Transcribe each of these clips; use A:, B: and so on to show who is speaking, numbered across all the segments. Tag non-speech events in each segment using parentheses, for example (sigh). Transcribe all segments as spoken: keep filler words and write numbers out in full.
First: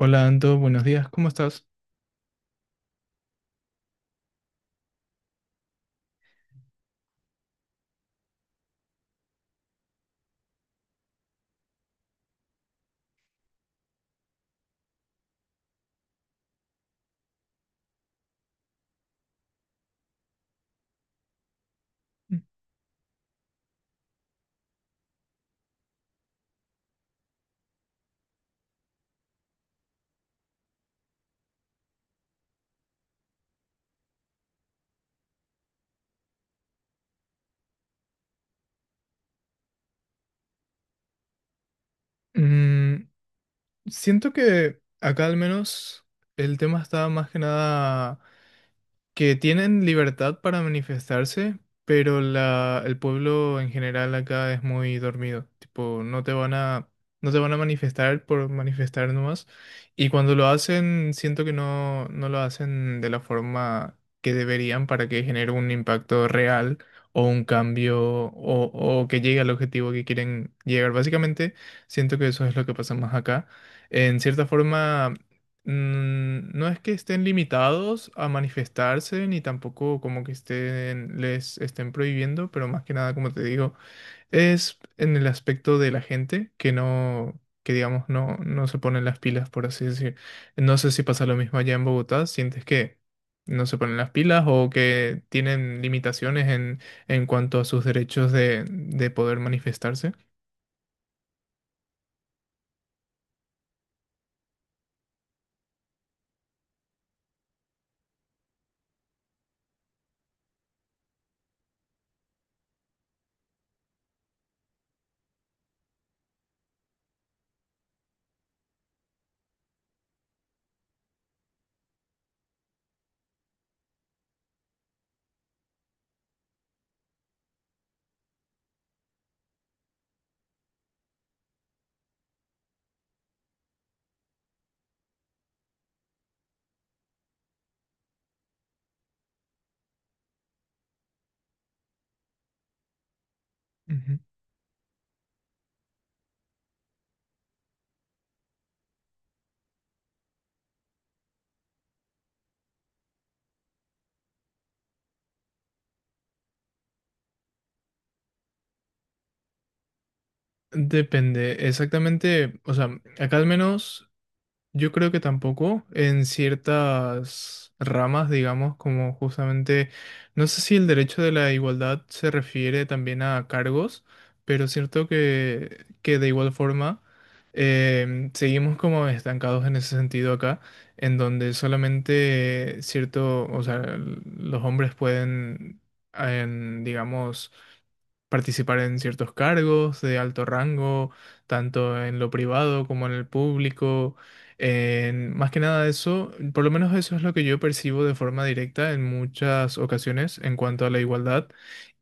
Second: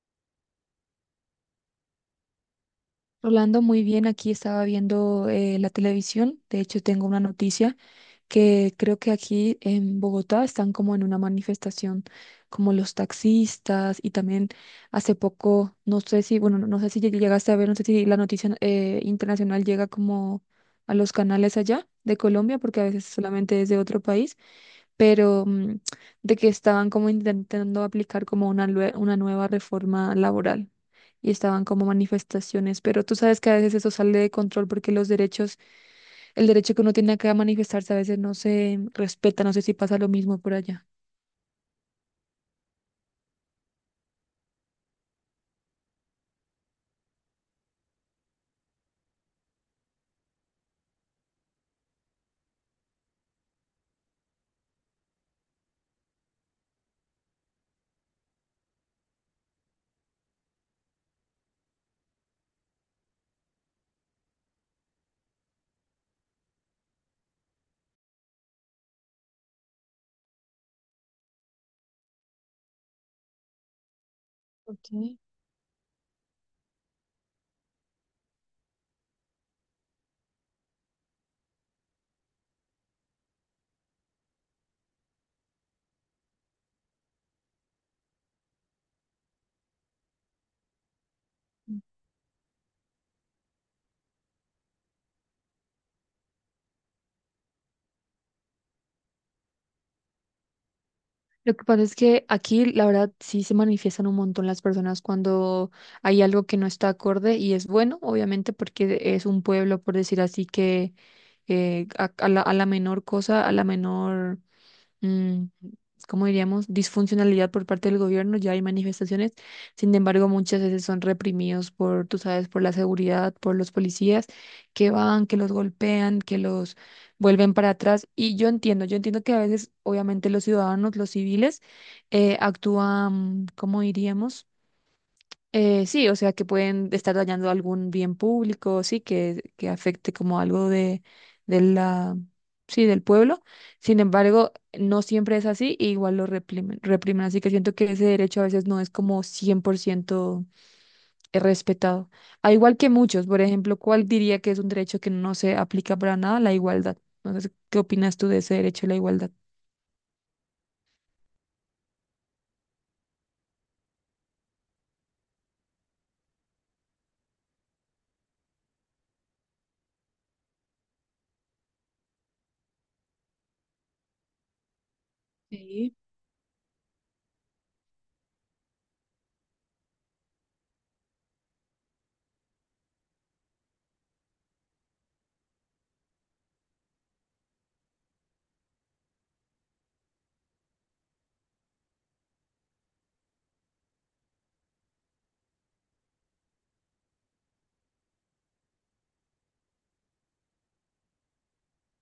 A: Hola Anto, buenos días, ¿cómo estás?
B: Rolando, muy bien, aquí estaba viendo eh, la televisión. De hecho, tengo una noticia que creo que aquí en Bogotá están como en una manifestación, como los taxistas y también hace poco, no sé si, bueno, no no sé si lleg- llegaste a ver, no sé si la noticia eh, internacional llega como a los canales allá de Colombia, porque a veces solamente es de otro país pero mm, de que estaban como intentando aplicar como una, lue- una nueva reforma laboral y estaban como manifestaciones, pero tú sabes que a veces eso sale de control porque los derechos, el derecho que uno tiene acá a manifestarse a veces no se respeta, no sé si pasa lo mismo por allá.
A: Mm, siento que acá al menos el tema está más que nada que tienen libertad para manifestarse, pero la, el pueblo en general acá es muy dormido. Tipo, no te van a, no te van a manifestar por manifestar nomás. Y cuando lo hacen, siento que no, no lo hacen de la forma que deberían para que genere un impacto real o un cambio o, o que llegue al objetivo que quieren llegar. Básicamente, siento que eso es lo que pasa más acá. En cierta forma,
B: Okay.
A: mm, no es que estén limitados a manifestarse, ni tampoco como que estén, les estén prohibiendo, pero más que nada, como te digo, es en el aspecto de la gente que no, que digamos, no, no se ponen las pilas, por así decir. No sé si pasa lo mismo allá en Bogotá, ¿sientes que no se ponen las pilas o que tienen limitaciones en, en cuanto a sus derechos de, de poder manifestarse?
B: Lo que pasa es que aquí, la verdad, sí se manifiestan un montón las personas cuando hay algo que no está acorde y es bueno, obviamente, porque es un pueblo, por decir así, que eh, a, a la, a la menor cosa, a la menor, mm, como diríamos, disfuncionalidad por parte del gobierno, ya hay manifestaciones, sin embargo, muchas veces son reprimidos por, tú sabes, por la seguridad, por los policías que van, que los golpean, que los vuelven para atrás. Y yo entiendo, yo entiendo que a veces, obviamente, los ciudadanos, los civiles, eh, actúan, ¿como diríamos? Eh, sí, o sea, que pueden estar dañando algún bien público, sí, que, que afecte como algo de, de la, sí, del pueblo. Sin
A: Ujú.
B: embargo, no siempre es así, y igual lo reprimen, reprimen. Así que siento que ese derecho a veces no es como cien por ciento respetado. Al igual que muchos, por ejemplo, ¿cuál diría que es un derecho que no se aplica para nada? La igualdad. Entonces, ¿qué opinas tú de ese derecho a la igualdad?
A: Depende, exactamente, o sea, acá al menos yo creo que tampoco en ciertas ramas, digamos, como justamente, no sé si el derecho de la igualdad se refiere también a cargos, pero es cierto que,
B: Sí,
A: que de igual forma em, seguimos como estancados en ese sentido acá, en donde solamente cierto, o sea, l- los hombres pueden, en, digamos, participar en ciertos cargos de alto rango, tanto en lo privado como en el público. En, más que nada eso, por lo menos eso es lo que yo percibo de forma directa en muchas ocasiones en cuanto a la igualdad.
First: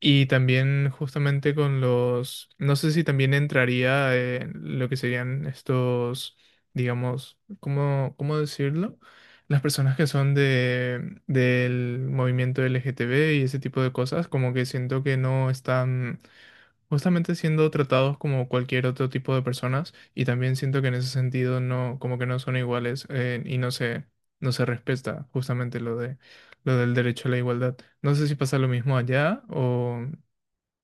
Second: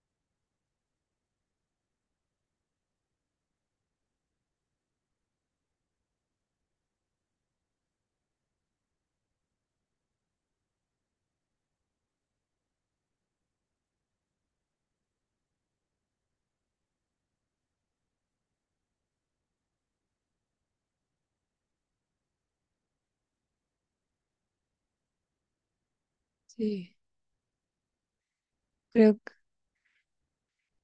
A: Y también justamente con los, no sé si también entraría en lo que serían estos, digamos, ¿cómo, cómo decirlo? Las personas que son de, del movimiento L G T B y ese tipo de cosas, como que siento que no están justamente siendo tratados como cualquier otro tipo de personas, y también siento que en ese sentido no, como que no son iguales, eh, y no se, no se respeta justamente lo de, lo del
B: sí.
A: derecho a la igualdad. No sé si pasa lo mismo
B: Creo que,
A: allá o,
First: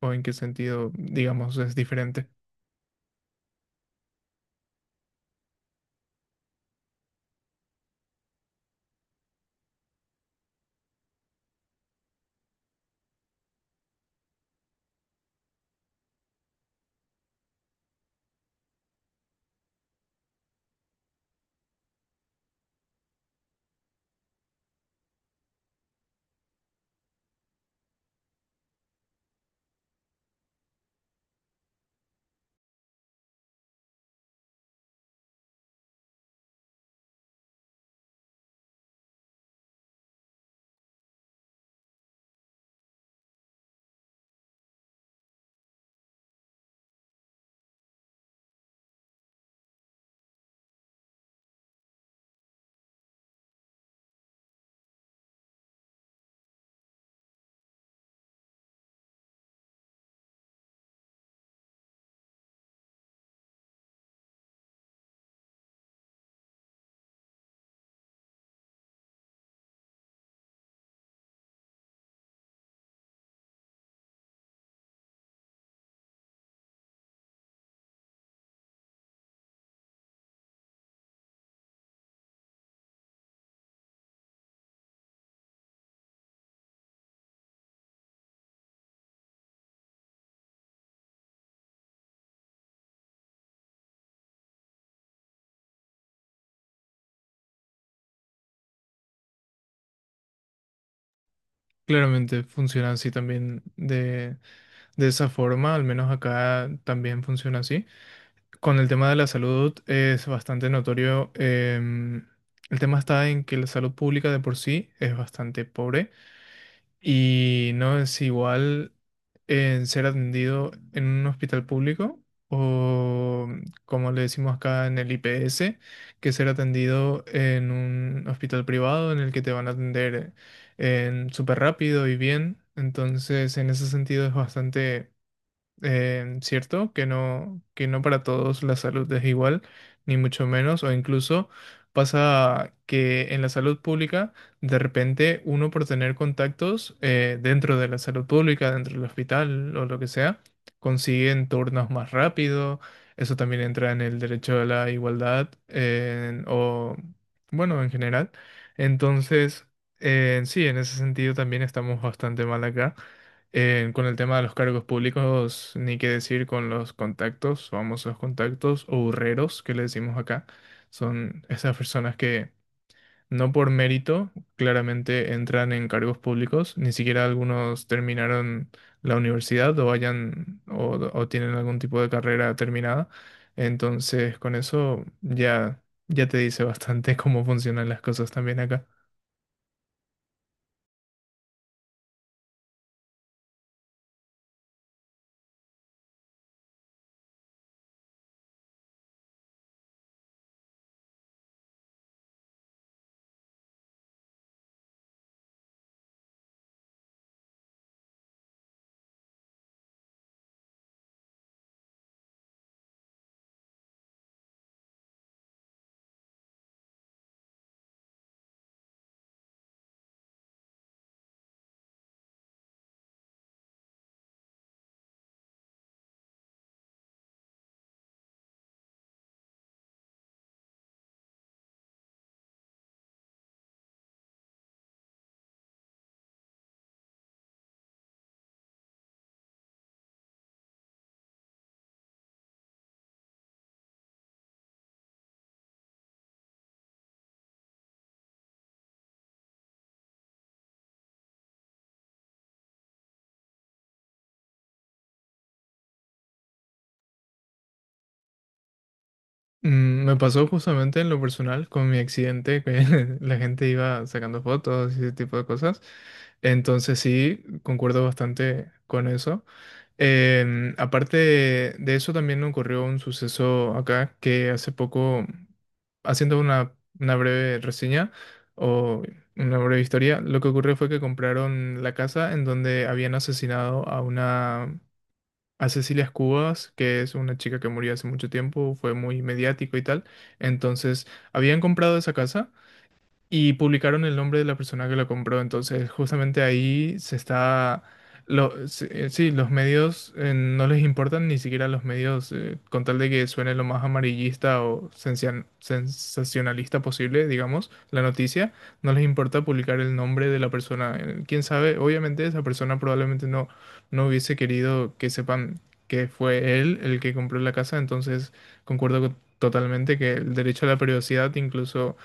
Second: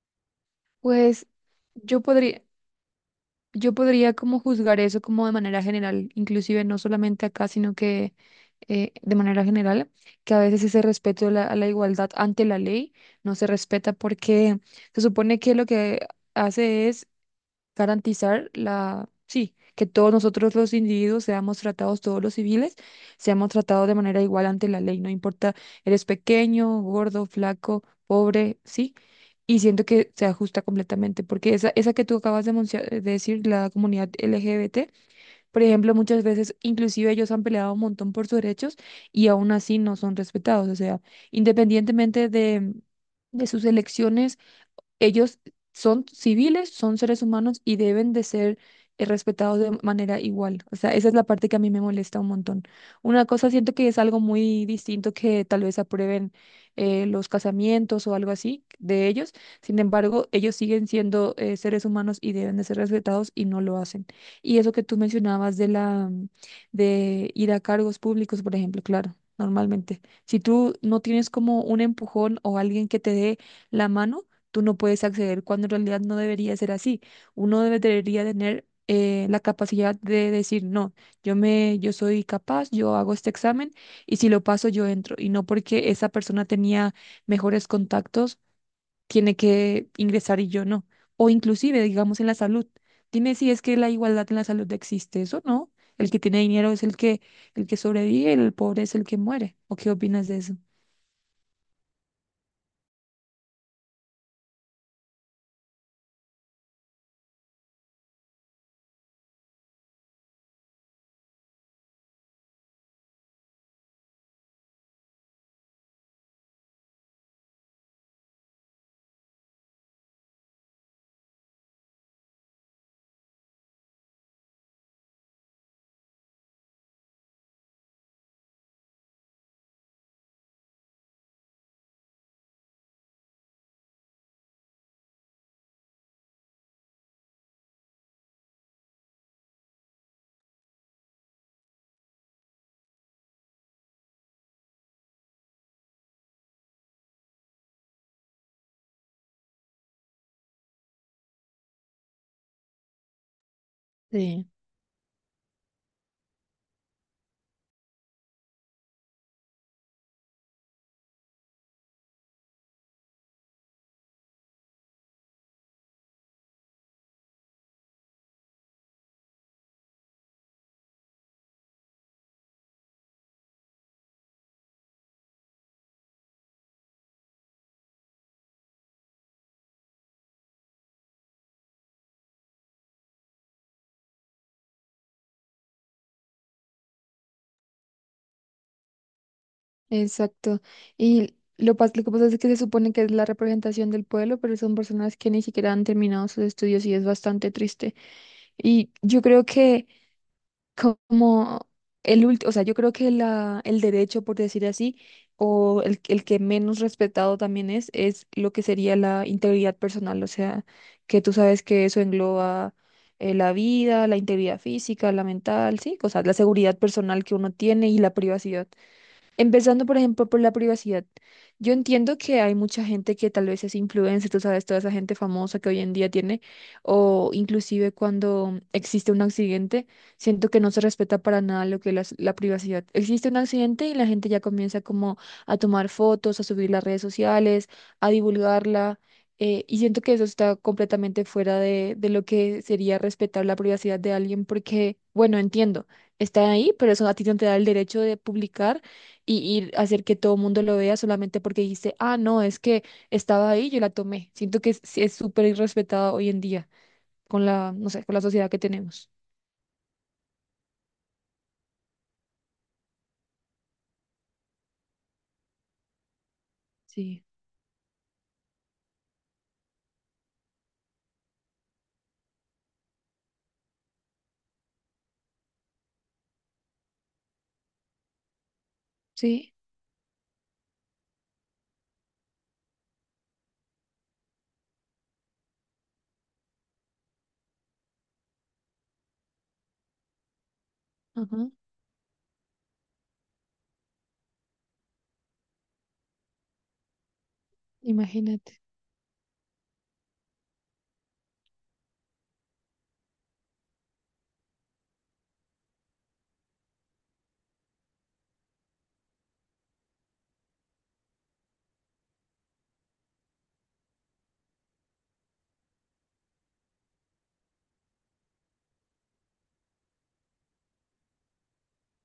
A: o en qué sentido,
B: pues,
A: digamos, es
B: yo
A: diferente.
B: podría. yo podría como juzgar eso como de manera general, inclusive no solamente acá, sino que eh, de manera general, que a veces ese respeto a la, a la igualdad ante la ley no se respeta porque se supone que lo que hace es garantizar la, sí, que todos nosotros los individuos seamos tratados, todos los civiles, seamos tratados de manera igual ante la ley, no importa, eres pequeño, gordo, flaco, pobre, sí, y siento que se ajusta completamente, porque esa, esa que tú acabas de, mencio- de decir, la comunidad L G B T, por ejemplo, muchas veces inclusive ellos han peleado un montón por sus derechos y aún así no son respetados, o sea, independientemente de... de sus elecciones, ellos son civiles, son seres humanos y deben de ser eh, respetados de manera igual. O sea, esa es la parte que a mí me molesta un montón. Una cosa siento que es algo muy distinto, que tal vez aprueben eh, los casamientos o algo así de ellos. Sin embargo, ellos siguen siendo eh, seres humanos y deben de ser respetados y no lo hacen. Y eso que tú mencionabas de la de ir a cargos públicos, por ejemplo, claro, normalmente. Si tú no tienes como un empujón o alguien que te dé la mano, tú no puedes acceder cuando en realidad no debería ser así. Uno debe- debería tener eh, la capacidad de decir, no, yo me, yo soy capaz, yo hago este examen y si lo paso yo entro. Y no porque esa persona tenía mejores contactos, tiene que ingresar y yo no. O inclusive, digamos, en la salud. Dime si es que la igualdad en la salud existe, ¿eso no? El que tiene dinero es el que, el que sobrevive, el pobre es el que muere. ¿O qué opinas de eso?
A: Claramente funciona así también de, de esa forma, al menos acá también funciona así. Con el tema de la salud es bastante notorio. Em, el tema está en que la salud pública de por sí es bastante pobre, y no es igual en ser atendido en un hospital público o, como le decimos acá, en el I P S, que ser atendido en un hospital privado en el que te van a atender en súper rápido y bien. Entonces, en ese sentido es bastante eh, ¿cierto? Que no, que no para todos la salud es igual, ni mucho menos, o incluso pasa que en la salud pública, de repente uno por tener contactos eh, dentro de la salud pública, dentro del hospital o lo que sea, consiguen turnos más rápido. Eso también entra en el
B: Sí.
A: derecho a la igualdad, eh, o bueno, en general. Entonces, eh, sí, en ese sentido también estamos bastante mal acá. Eh, con el tema de los cargos públicos, ni qué decir con los contactos, famosos contactos o burreros que le decimos acá. Son esas personas que no por mérito claramente entran en cargos públicos, ni siquiera algunos terminaron la universidad o hayan o, o tienen algún tipo de carrera terminada. Entonces, con eso ya, ya te dice bastante (laughs) cómo funcionan las cosas también acá.
B: Exacto. Y lo, pas- lo que pasa es que se supone que es la representación del pueblo, pero son personas que ni siquiera han terminado sus estudios y es bastante triste. Y yo creo que como el último, o sea, yo creo que la, el derecho, por decir así, o el, el que menos respetado también es, es lo que sería la integridad personal, o sea, que tú sabes que eso engloba eh, la vida, la integridad física, la mental, sí, o sea, la seguridad personal que uno tiene y la privacidad. Empezando, por ejemplo, por la privacidad. Yo entiendo que hay mucha gente que tal vez es influencer, tú sabes, toda esa gente famosa que hoy en día tiene, o inclusive cuando existe un accidente, siento que no se respeta para nada lo que es la privacidad. Existe un accidente y la gente ya comienza como a tomar fotos, a subir las redes sociales, a divulgarla, eh, y siento que eso está completamente fuera de, de lo que sería respetar la privacidad de alguien, porque, bueno, entiendo, está ahí, pero eso a ti no te da el derecho de publicar y, y hacer que todo el mundo lo vea solamente porque dijiste, ah, no, es que estaba ahí, yo la tomé. Siento que es sí es súper irrespetada hoy en día con la, no sé, con la sociedad que tenemos.
A: Mm, me pasó justamente en lo personal con mi accidente, que (laughs) la gente iba sacando fotos y ese tipo de cosas. Entonces
B: Sí,
A: sí, concuerdo bastante con eso. Em, aparte de, de eso, también ocurrió un suceso acá que hace poco, haciendo una, una breve reseña o
B: sí,
A: una breve historia, lo que ocurrió fue que compraron la casa en donde habían asesinado a una, a Cecilia Cubas, que es una chica que murió hace mucho tiempo, fue muy mediático y tal. Entonces,
B: ajá,
A: habían comprado esa casa y publicaron el nombre de la persona que lo compró. Entonces, justamente ahí se está.
B: imagínate.
A: Lo, se- eh, sí, los medios eh, no les importan ni siquiera los medios, eh, con tal de que suene lo más amarillista o sencian- sensacionalista posible, digamos, la noticia, no les importa publicar el nombre de la persona. Eh, Quién sabe, obviamente esa persona probablemente no, no hubiese querido que sepan que fue él el que compró la casa. Entonces, concuerdo co- totalmente que el derecho a la privacidad incluso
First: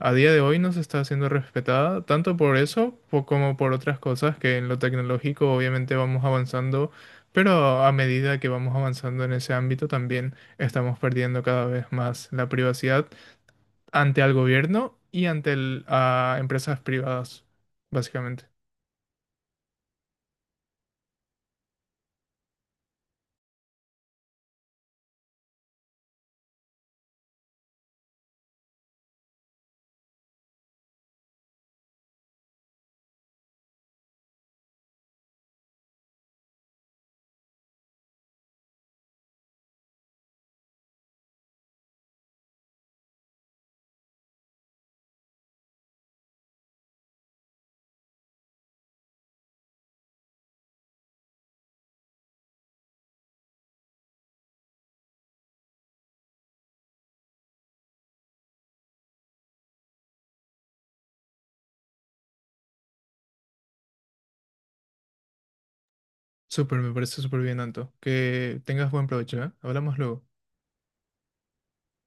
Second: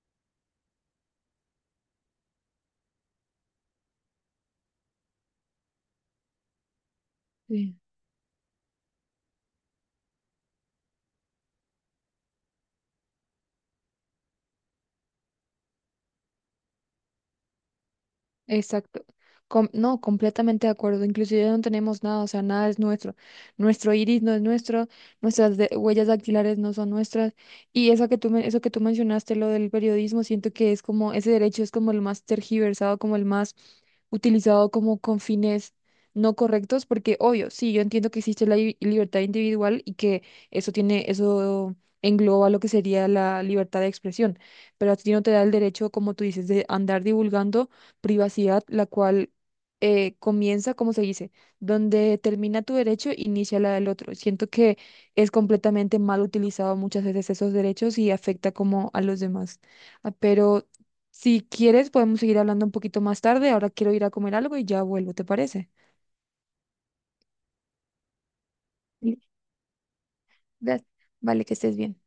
A: a día de hoy no se está haciendo respetada, tanto por eso po- como por otras cosas, que en lo tecnológico obviamente vamos avanzando,
B: Sí.
A: pero a medida que vamos avanzando en ese ámbito también estamos perdiendo cada vez más la privacidad ante el gobierno y ante el- a empresas privadas, básicamente.
B: Exacto. Com- no, completamente de acuerdo. Inclusive no tenemos nada, o sea, nada es nuestro. Nuestro iris no es nuestro, nuestras de- huellas dactilares no son nuestras. Y eso que tú, men- eso que tú mencionaste, lo del periodismo, siento que es como, ese derecho es como el más tergiversado, como el más utilizado como con fines no correctos, porque obvio, sí, yo entiendo que existe la li- libertad individual y que eso tiene, eso engloba lo que sería la libertad de expresión, pero a ti no te da el derecho, como tú dices, de andar divulgando privacidad, la cual eh, comienza, como se dice, donde termina tu derecho, inicia la del otro. Siento que es completamente mal utilizado muchas veces esos derechos y afecta como a los demás. Ah, pero si quieres, podemos seguir hablando un poquito más tarde. Ahora quiero ir a comer algo y ya vuelvo, ¿te parece?
A: Súper, me parece súper bien, Anto. Que tengas buen
B: Sí.
A: provecho, ¿eh? Hablamos luego.
B: Gracias. Vale, que estés bien.